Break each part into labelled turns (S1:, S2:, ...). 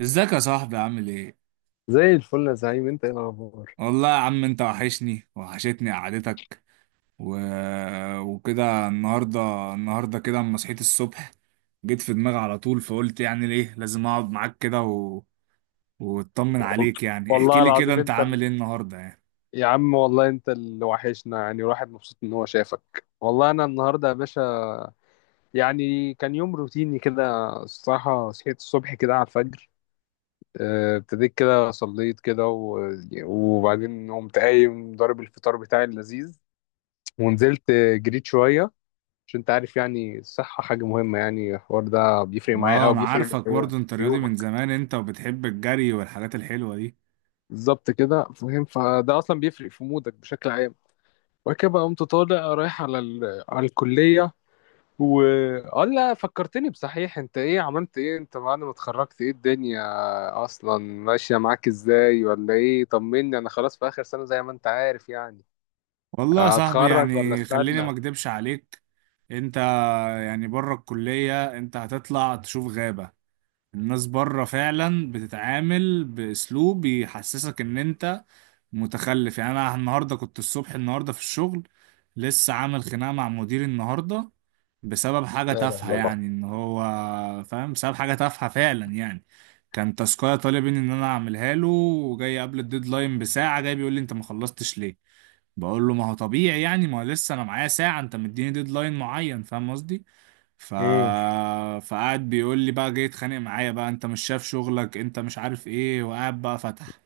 S1: ازيك يا صاحبي عامل ايه؟
S2: زي الفل يا زعيم، انت ايه الاخبار؟
S1: والله يا عم انت وحشني وحشتني قعدتك. و... وكده النهارده. كده اما صحيت الصبح جيت في دماغي على طول، فقلت يعني ليه لازم اقعد معاك كده واطمن
S2: وال-
S1: عليك. يعني احكي
S2: والله
S1: لي كده،
S2: العظيم
S1: انت
S2: انت
S1: عامل ايه النهارده يعني؟
S2: يا عم والله انت اللي وحشنا، يعني الواحد مبسوط ان هو شافك. والله انا النهارده يا باشا يعني كان يوم روتيني كده. الصراحه صحيت الصبح كده على الفجر، اه، ابتديت كده صليت كده وبعدين قمت قايم ضارب الفطار بتاعي اللذيذ، ونزلت جريت شويه، عشان انت عارف يعني الصحه حاجه مهمه، يعني الحوار ده بيفرق معايا
S1: اه
S2: قوي،
S1: انا
S2: بيفرق
S1: عارفك
S2: في
S1: برضو، انت رياضي من
S2: يومك.
S1: زمان انت، وبتحب الجري والحاجات الحلوة دي.
S2: بالظبط كده، فاهم؟ فده اصلا بيفرق في مودك بشكل عام. وبعد كده بقى قمت طالع رايح على على الكليه و... اه لا، فكرتني بصحيح، انت ايه عملت ايه انت بعد ما اتخرجت؟ ايه الدنيا اصلا ماشيه معاك ازاي ولا ايه؟ طمني، انا خلاص في اخر سنه زي ما انت عارف يعني.
S1: والله يا صاحبي،
S2: هتخرج ولا
S1: يعني
S2: استنى؟
S1: خليني
S2: لا
S1: ما اكدبش عليك. انت يعني بره الكلية انت هتطلع تشوف غابة. الناس بره فعلا بتتعامل باسلوب بيحسسك ان انت متخلف. يعني انا النهارده كنت الصبح، النهارده في الشغل لسه عامل خناقه مع مديري النهارده بسبب حاجه
S2: لا لا
S1: تافهه.
S2: لا.
S1: يعني ان هو فاهم، بسبب حاجه تافهه فعلا يعني. كان تاسكايه طالب مني ان انا اعملها له، وجاي قبل الديدلاين بساعه، جاي بيقول لي انت ما خلصتش ليه؟ بقول له ما هو طبيعي يعني، ما هو لسه انا معايا ساعه، انت مديني ديدلاين معين، فاهم قصدي؟ ف...
S2: مم.
S1: فقعد بيقول لي بقى، جاي يتخانق معايا بقى، انت مش شايف شغلك، انت مش عارف ايه، وقاعد بقى فتح.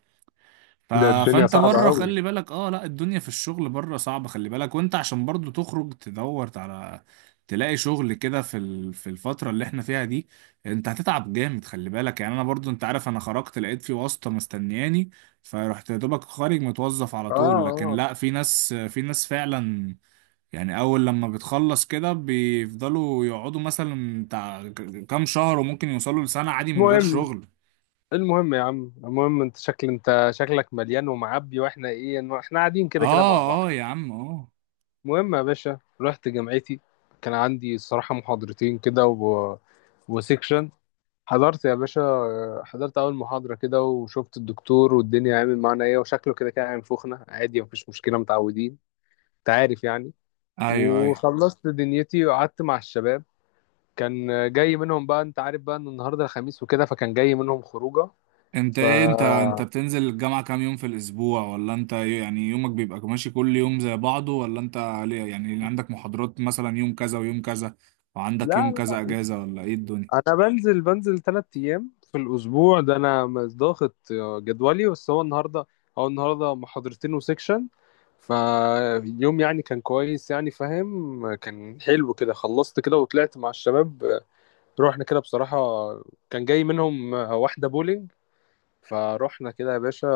S1: ف...
S2: ده الدنيا
S1: فانت
S2: صعبه
S1: بره
S2: قوي.
S1: خلي بالك. اه لا، الدنيا في الشغل بره صعبة، خلي بالك. وانت عشان برضو تخرج تدور على تلاقي شغل كده في في الفترة اللي احنا فيها دي، انت هتتعب جامد، خلي بالك. يعني انا برضو انت عارف، انا خرجت لقيت في واسطة مستنياني، فرحت يا دوبك خارج متوظف على
S2: اه
S1: طول. لكن
S2: اه.
S1: لا، في ناس، في ناس فعلا يعني اول لما بتخلص كده بيفضلوا يقعدوا مثلا بتاع كام شهر، وممكن يوصلوا لسنة عادي من غير
S2: المهم،
S1: شغل.
S2: المهم يا عم، المهم انت شكل، انت شكلك مليان ومعبي، واحنا ايه إنه احنا قاعدين كده كده مع بعض.
S1: اه اه يا عم اه.
S2: المهم يا باشا، رحت جامعتي، كان عندي الصراحة محاضرتين كده وسيكشن. حضرت يا باشا، حضرت أول محاضرة كده وشفت الدكتور والدنيا عامل معانا إيه، وشكله كده كان عامل فخنة عادي، مفيش مشكلة، متعودين. أنت عارف يعني.
S1: ايوه ايوه.
S2: وخلصت دنيتي وقعدت مع الشباب. كان جاي منهم بقى، أنت عارف بقى إن النهاردة الخميس وكده، فكان جاي منهم خروجة.
S1: انت
S2: ف
S1: ايه؟ انت بتنزل الجامعة كام يوم في الاسبوع؟ ولا انت يعني يومك بيبقى ماشي كل يوم زي بعضه؟ ولا انت ليه يعني عندك محاضرات مثلا يوم كذا ويوم كذا، وعندك يوم
S2: لا،
S1: كذا اجازة، ولا ايه الدنيا؟
S2: انا بنزل ثلاث ايام في الاسبوع، ده انا مش ضاغط جدولي. بس هو النهارده، هو النهارده محاضرتين وسيكشن، فاليوم يعني كان كويس يعني، فاهم؟ كان حلو كده. خلصت كده وطلعت مع الشباب، رحنا كده بصراحة. كان جاي منهم واحدة بولينج، فروحنا كده يا باشا،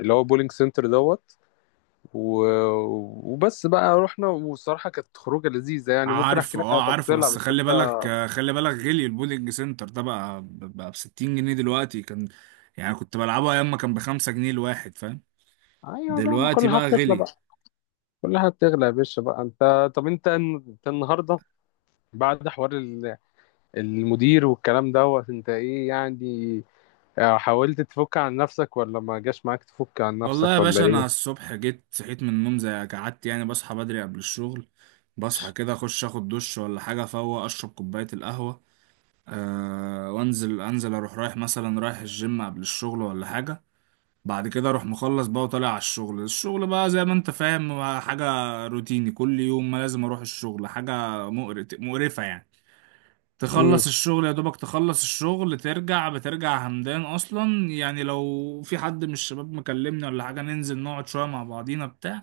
S2: اللي هو بولينج سنتر دوت و... وبس بقى. رحنا والصراحة كانت خروجة لذيذة يعني، ممكن احكي
S1: عارفه
S2: لك على
S1: اه، عارفه
S2: تفاصيلها،
S1: بس
S2: بس
S1: خلي
S2: انت
S1: بالك. خلي بالك، غلي البولينج سنتر ده بقى. ب 60 جنيه دلوقتي، كان يعني كنت بلعبه ايام ما كان ب5 جنيه الواحد، فاهم؟
S2: ايوه بقى، ما
S1: دلوقتي
S2: كل حاجة
S1: بقى
S2: بتطلع بقى.
S1: غلي.
S2: كل حاجه بتغلى يا باشا بقى. انت، طب انت، انت النهارده بعد حوار المدير والكلام دوت، انت ايه يعني؟ آه، حاولت تفك عن نفسك، ولا ما جاش معاك تفك عن
S1: والله يا
S2: نفسك، ولا
S1: باشا انا
S2: ايه؟
S1: الصبح جيت صحيت من النوم، زي قعدت يعني. بصحى بدري قبل الشغل، بصحى كده اخش اخد دش ولا حاجه، فوق اشرب كوبايه القهوه. أه وانزل، انزل اروح رايح مثلا رايح الجيم قبل الشغل ولا حاجه. بعد كده اروح مخلص بقى وطالع على الشغل. الشغل بقى زي ما انت فاهم، حاجة روتيني كل يوم، ما لازم اروح الشغل. حاجة مقرف مقرفة يعني.
S2: امم.
S1: تخلص الشغل يا دوبك، تخلص الشغل ترجع، بترجع همدان اصلا يعني. لو في حد من الشباب مكلمني ولا حاجة، ننزل نقعد شوية مع بعضينا بتاع.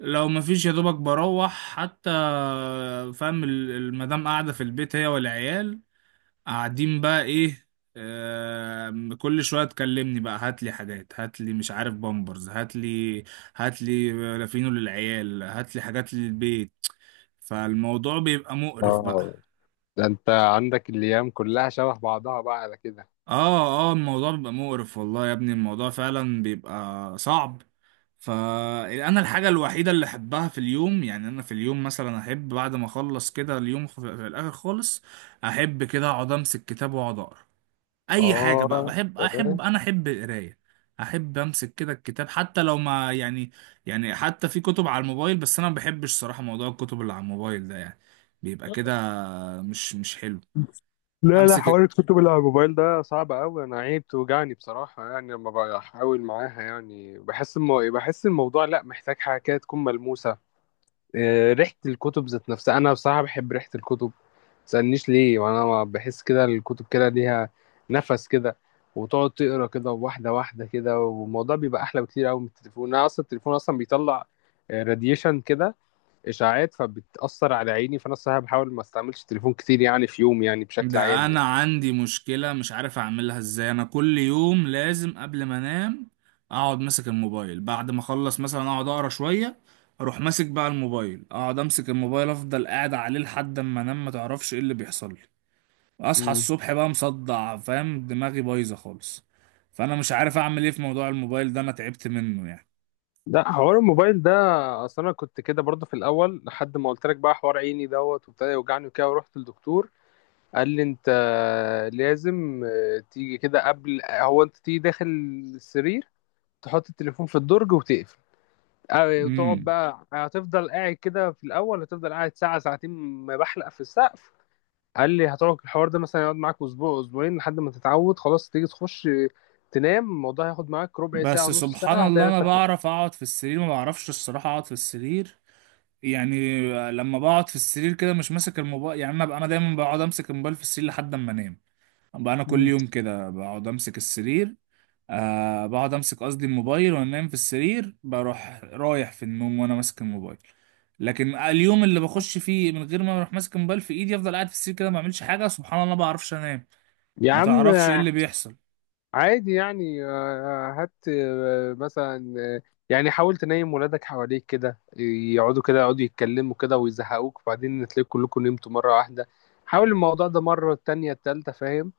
S1: لو مفيش، يا دوبك بروح حتى، فاهم؟ المدام قاعدة في البيت، هي والعيال قاعدين بقى ايه. كل شويه تكلمني بقى، هات لي حاجات، هات لي مش عارف بامبرز، هات لي، هات لي لافينو للعيال، هات لي حاجات للبيت. فالموضوع بيبقى مقرف بقى.
S2: اه. ده انت عندك الايام كلها شبه بعضها بقى على كده.
S1: اه اه، الموضوع بيبقى مقرف، والله يا ابني الموضوع فعلا بيبقى صعب. فانا الحاجه الوحيده اللي احبها في اليوم، يعني انا في اليوم مثلا احب بعد ما اخلص كده اليوم، في الاخر خالص احب كده اقعد امسك كتاب واقعد اقرا. اي حاجه بقى
S2: اه.
S1: بحب،
S2: تمام.
S1: احب، انا احب القرايه. احب امسك كده الكتاب حتى لو ما يعني، يعني حتى في كتب على الموبايل، بس انا ما بحبش صراحه موضوع الكتب اللي على الموبايل ده، يعني بيبقى كده مش حلو.
S2: لا لا، حوار
S1: امسك.
S2: الكتب اللي على الموبايل ده صعب قوي. انا عيب توجعني بصراحه، يعني لما بحاول معاها يعني بحس بحس الموضوع لا، محتاج حاجه كده تكون ملموسه. آه، ريحة الكتب ذات نفسها، أنا بصراحة بحب ريحة الكتب. متسألنيش ليه، وأنا ما بحس كده الكتب كده ليها نفس كده. وتقعد تقرا كده واحدة واحدة كده، والموضوع بيبقى أحلى بكتير أوي من التليفون. أنا أصلا التليفون أصلا بيطلع راديشن كده، إشاعات، فبتأثر على عيني، فأنا الصراحة بحاول ما استعملش التليفون كتير يعني في يوم، يعني بشكل
S1: ده
S2: عام
S1: انا
S2: يعني.
S1: عندي مشكله مش عارف اعملها ازاي، انا كل يوم لازم قبل ما انام اقعد ماسك الموبايل. بعد ما اخلص مثلا اقعد اقرا شويه، اروح ماسك بقى الموبايل، اقعد امسك الموبايل افضل قاعد عليه لحد اما انام، ما تعرفش ايه اللي بيحصل لي. اصحى
S2: مم.
S1: الصبح بقى مصدع، فاهم، دماغي بايظه خالص. فانا مش عارف اعمل ايه في موضوع الموبايل ده، انا تعبت منه يعني.
S2: ده حوار الموبايل ده، اصل انا كنت كده برضه في الاول لحد ما قلت لك بقى، حوار عيني دوت وابتدى يوجعني وكده، ورحت للدكتور. قال لي انت لازم آه، تيجي كده قبل، هو انت تيجي داخل السرير تحط التليفون في الدرج وتقفل. آه، وتقعد
S1: امم
S2: بقى، هتفضل قاعد كده في الاول، هتفضل قاعد ساعه ساعتين ما بحلق في السقف. قال لي هتقعد الحوار ده مثلا يقعد معاك اسبوع اسبوعين لحد ما تتعود، خلاص تيجي تخش آه، تنام، الموضوع هياخد معاك ربع ساعه
S1: بس
S2: نص
S1: سبحان
S2: ساعه
S1: الله انا
S2: هتعرف.
S1: بعرف اقعد في السرير، ما بعرفش الصراحه اقعد في السرير يعني. لما بقعد في السرير كده مش ماسك الموبايل يعني، انا بقى انا دايما بقعد امسك الموبايل في السرير لحد اما انام. بقى انا كل
S2: مم.
S1: يوم كده بقعد امسك السرير. آه بقعد امسك، قصدي الموبايل، وانا نايم في السرير بروح رايح في النوم وانا ماسك الموبايل. لكن اليوم اللي بخش فيه من غير ما اروح ماسك الموبايل في ايدي، افضل قاعد في السرير كده ما اعملش حاجه، سبحان الله ما بعرفش انام.
S2: يا
S1: ما
S2: عم
S1: تعرفش ايه اللي بيحصل.
S2: عادي يعني، هات مثلا يعني حاول تنيم ولادك حواليك كده، يقعدوا كده يقعدوا يتكلموا كده ويزهقوك، وبعدين تلاقي كلكم نمتوا مرة واحدة. حاول الموضوع ده مرة التانية التالتة، فاهم؟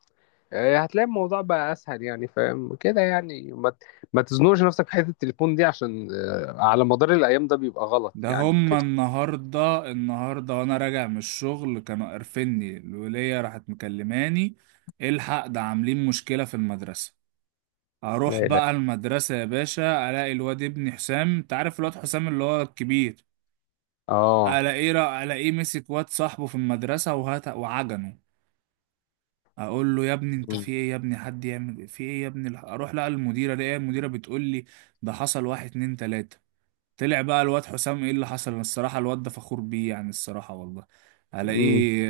S2: آه، هتلاقي الموضوع بقى أسهل يعني، فاهم كده يعني. ما تزنقش نفسك في حتة التليفون دي، عشان آه، على مدار الأيام ده بيبقى غلط
S1: ده
S2: يعني
S1: هما
S2: وكده.
S1: النهارده، النهارده وانا راجع من الشغل كانوا قرفني، الوليه راحت مكلماني. إيه الحق ده؟ عاملين مشكله في المدرسه. اروح
S2: لا لا.
S1: بقى المدرسة يا باشا، الاقي الواد ابن حسام. انت عارف الواد حسام اللي هو الكبير؟
S2: اه.
S1: الاقيه مسك واد صاحبه في المدرسة، وهات وعجنه. اقول له يا ابني انت
S2: مم.
S1: في ايه يا ابني؟ حد يعمل إيه؟ في ايه يا ابني؟ اروح لقى المديرة، الاقي المديرة بتقول لي ده حصل واحد اتنين تلاتة. طلع بقى الواد حسام ايه اللي حصل، الصراحة الواد ده فخور بيه يعني، الصراحة والله.
S2: مم.
S1: الاقيه،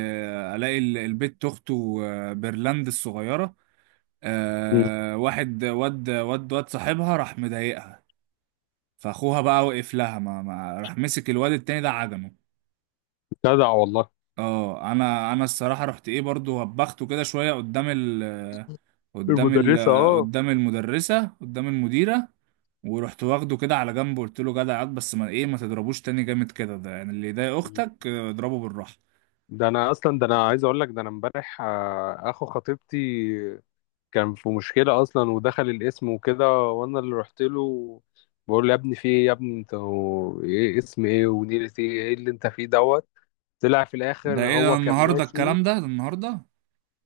S1: الاقي البت اخته، بيرلاند الصغيرة،
S2: مم.
S1: آه، واحد واد صاحبها راح مضايقها، فاخوها بقى وقف لها. ما راح مسك الواد التاني ده عدمه.
S2: جدع والله.
S1: اه، انا الصراحه رحت ايه برضو وبخته كده شويه قدام ال
S2: المدرسة اه.
S1: قدام المدرسه، قدام المديره. ورحت واخده كده على جنب، قلت له جدع ياض، بس ما ايه، ما تضربوش تاني جامد كده ده، يعني اللي يضايق اختك، آه، اضربه بالراحه.
S2: ده انا اصلا، ده انا عايز اقول لك، ده انا امبارح آه، اخو خطيبتي كان في مشكله اصلا ودخل الاسم وكده، وانا اللي رحت له، بقول له يا ابني في ايه، يا ابني انت هو ايه، اسم ايه ونيلة ايه، ايه اللي انت فيه دوت. طلع في
S1: ده
S2: الاخر
S1: ايه ده
S2: هو كان
S1: النهارده
S2: ماشي.
S1: الكلام ده؟ ده النهارده.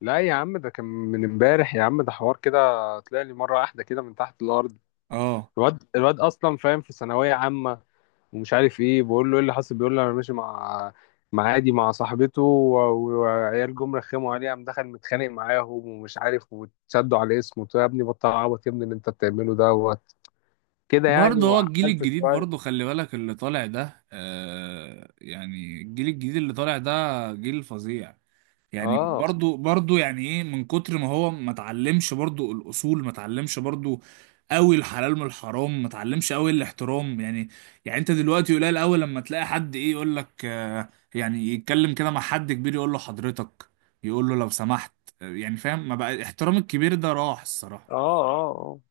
S2: لا يا عم، ده كان من امبارح يا عم، ده حوار كده طلع لي مره واحده كده من تحت الارض.
S1: اه.
S2: الواد اصلا، فاهم؟ في ثانويه عامه ومش عارف ايه. بقول له ايه اللي حصل، بيقول لي انا ماشي مع، مع عادي مع صاحبته وعيال جم رخموا عليه، قام دخل متخانق معاهم ومش عارف، وتشدوا على اسمه. قلت له يا ابني بطل عبط يا ابني اللي انت بتعمله ده كده يعني،
S1: برضه هو الجيل
S2: وعقلت
S1: الجديد، برضه
S2: شويه.
S1: خلي بالك اللي طالع ده. آه، يعني الجيل الجديد اللي طالع ده جيل فظيع يعني.
S2: اه
S1: برضو، برضو، يعني ايه، من كتر ما هو ما اتعلمش برضو الاصول، ما اتعلمش برضو قوي الحلال من الحرام، ما اتعلمش قوي الاحترام يعني. يعني انت دلوقتي قليل قوي لما تلاقي حد ايه، يقول لك، آه، يعني يتكلم كده مع حد كبير يقول له حضرتك، يقول له لو سمحت، آه، يعني فاهم. ما بقى احترام الكبير، ده راح الصراحة.
S2: اه. اه،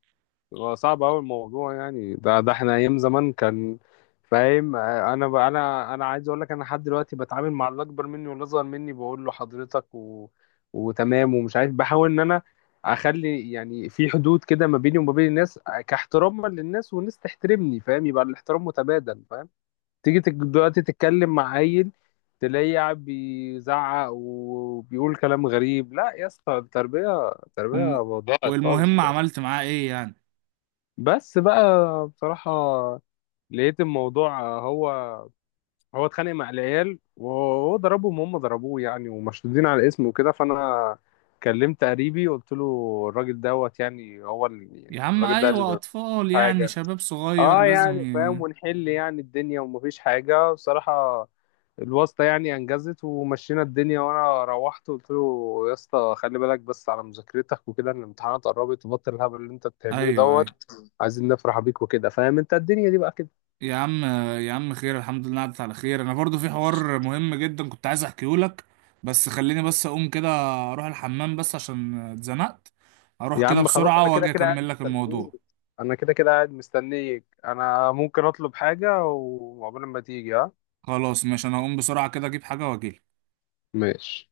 S2: هو صعب أوي الموضوع يعني. ده ده احنا أيام زمان كان، فاهم آه، أنا أنا عايز أقول لك أنا لحد دلوقتي بتعامل مع اللي أكبر مني واللي أصغر مني بقول له حضرتك وتمام ومش عارف، بحاول إن أنا أخلي يعني في حدود كده ما بيني وما بين الناس، آه، كاحتراما للناس والناس تحترمني، فاهم؟ يبقى الاحترام متبادل، فاهم؟ دلوقتي تتكلم مع عيل تلاقيه قاعد بيزعق وبيقول كلام غريب، لا يا اسطى، التربية، التربية
S1: وم-
S2: ضاعت خالص.
S1: والمهم عملت معاه ايه يعني؟
S2: بس بقى بصراحة لقيت الموضوع، هو هو اتخانق مع العيال وهو ضربهم وهم ضربوه يعني، ومشدودين على اسمه وكده، فأنا كلمت قريبي قلت له الراجل دوت يعني هو اللي،
S1: يا
S2: يعني
S1: عم،
S2: الراجل ده اللي
S1: ايوه،
S2: جاب
S1: اطفال يعني،
S2: حاجة.
S1: شباب صغير
S2: اه
S1: لازم
S2: يعني فاهم، ونحل يعني الدنيا ومفيش حاجة بصراحة. الواسطة يعني أنجزت ومشينا الدنيا، وأنا روحت قلت له يا اسطى خلي بالك بس على مذاكرتك وكده، إن الامتحانات قربت وبطل الهبل اللي أنت بتعمله
S1: ايوه
S2: دوت.
S1: ايوه.
S2: عايزين نفرح بيك وكده، فاهم؟ انت الدنيا دي بقى كده.
S1: يا عم، يا عم خير الحمد لله عدت على خير. انا برضو في حوار مهم جدا كنت عايز احكيه لك، بس خليني بس اقوم كده. اروح الحمام بس عشان اتزنقت، اروح
S2: يا
S1: كده
S2: عم خلاص، انا
S1: بسرعة
S2: كده
S1: واجي
S2: كده قاعد
S1: اكمل لك الموضوع.
S2: مستنيك، انا كده كده قاعد مستنيك، انا ممكن اطلب حاجة وعقبال ما تيجي. ها
S1: خلاص ماشي، انا هقوم بسرعة كده اجيب حاجة واجيلك.
S2: ماشي.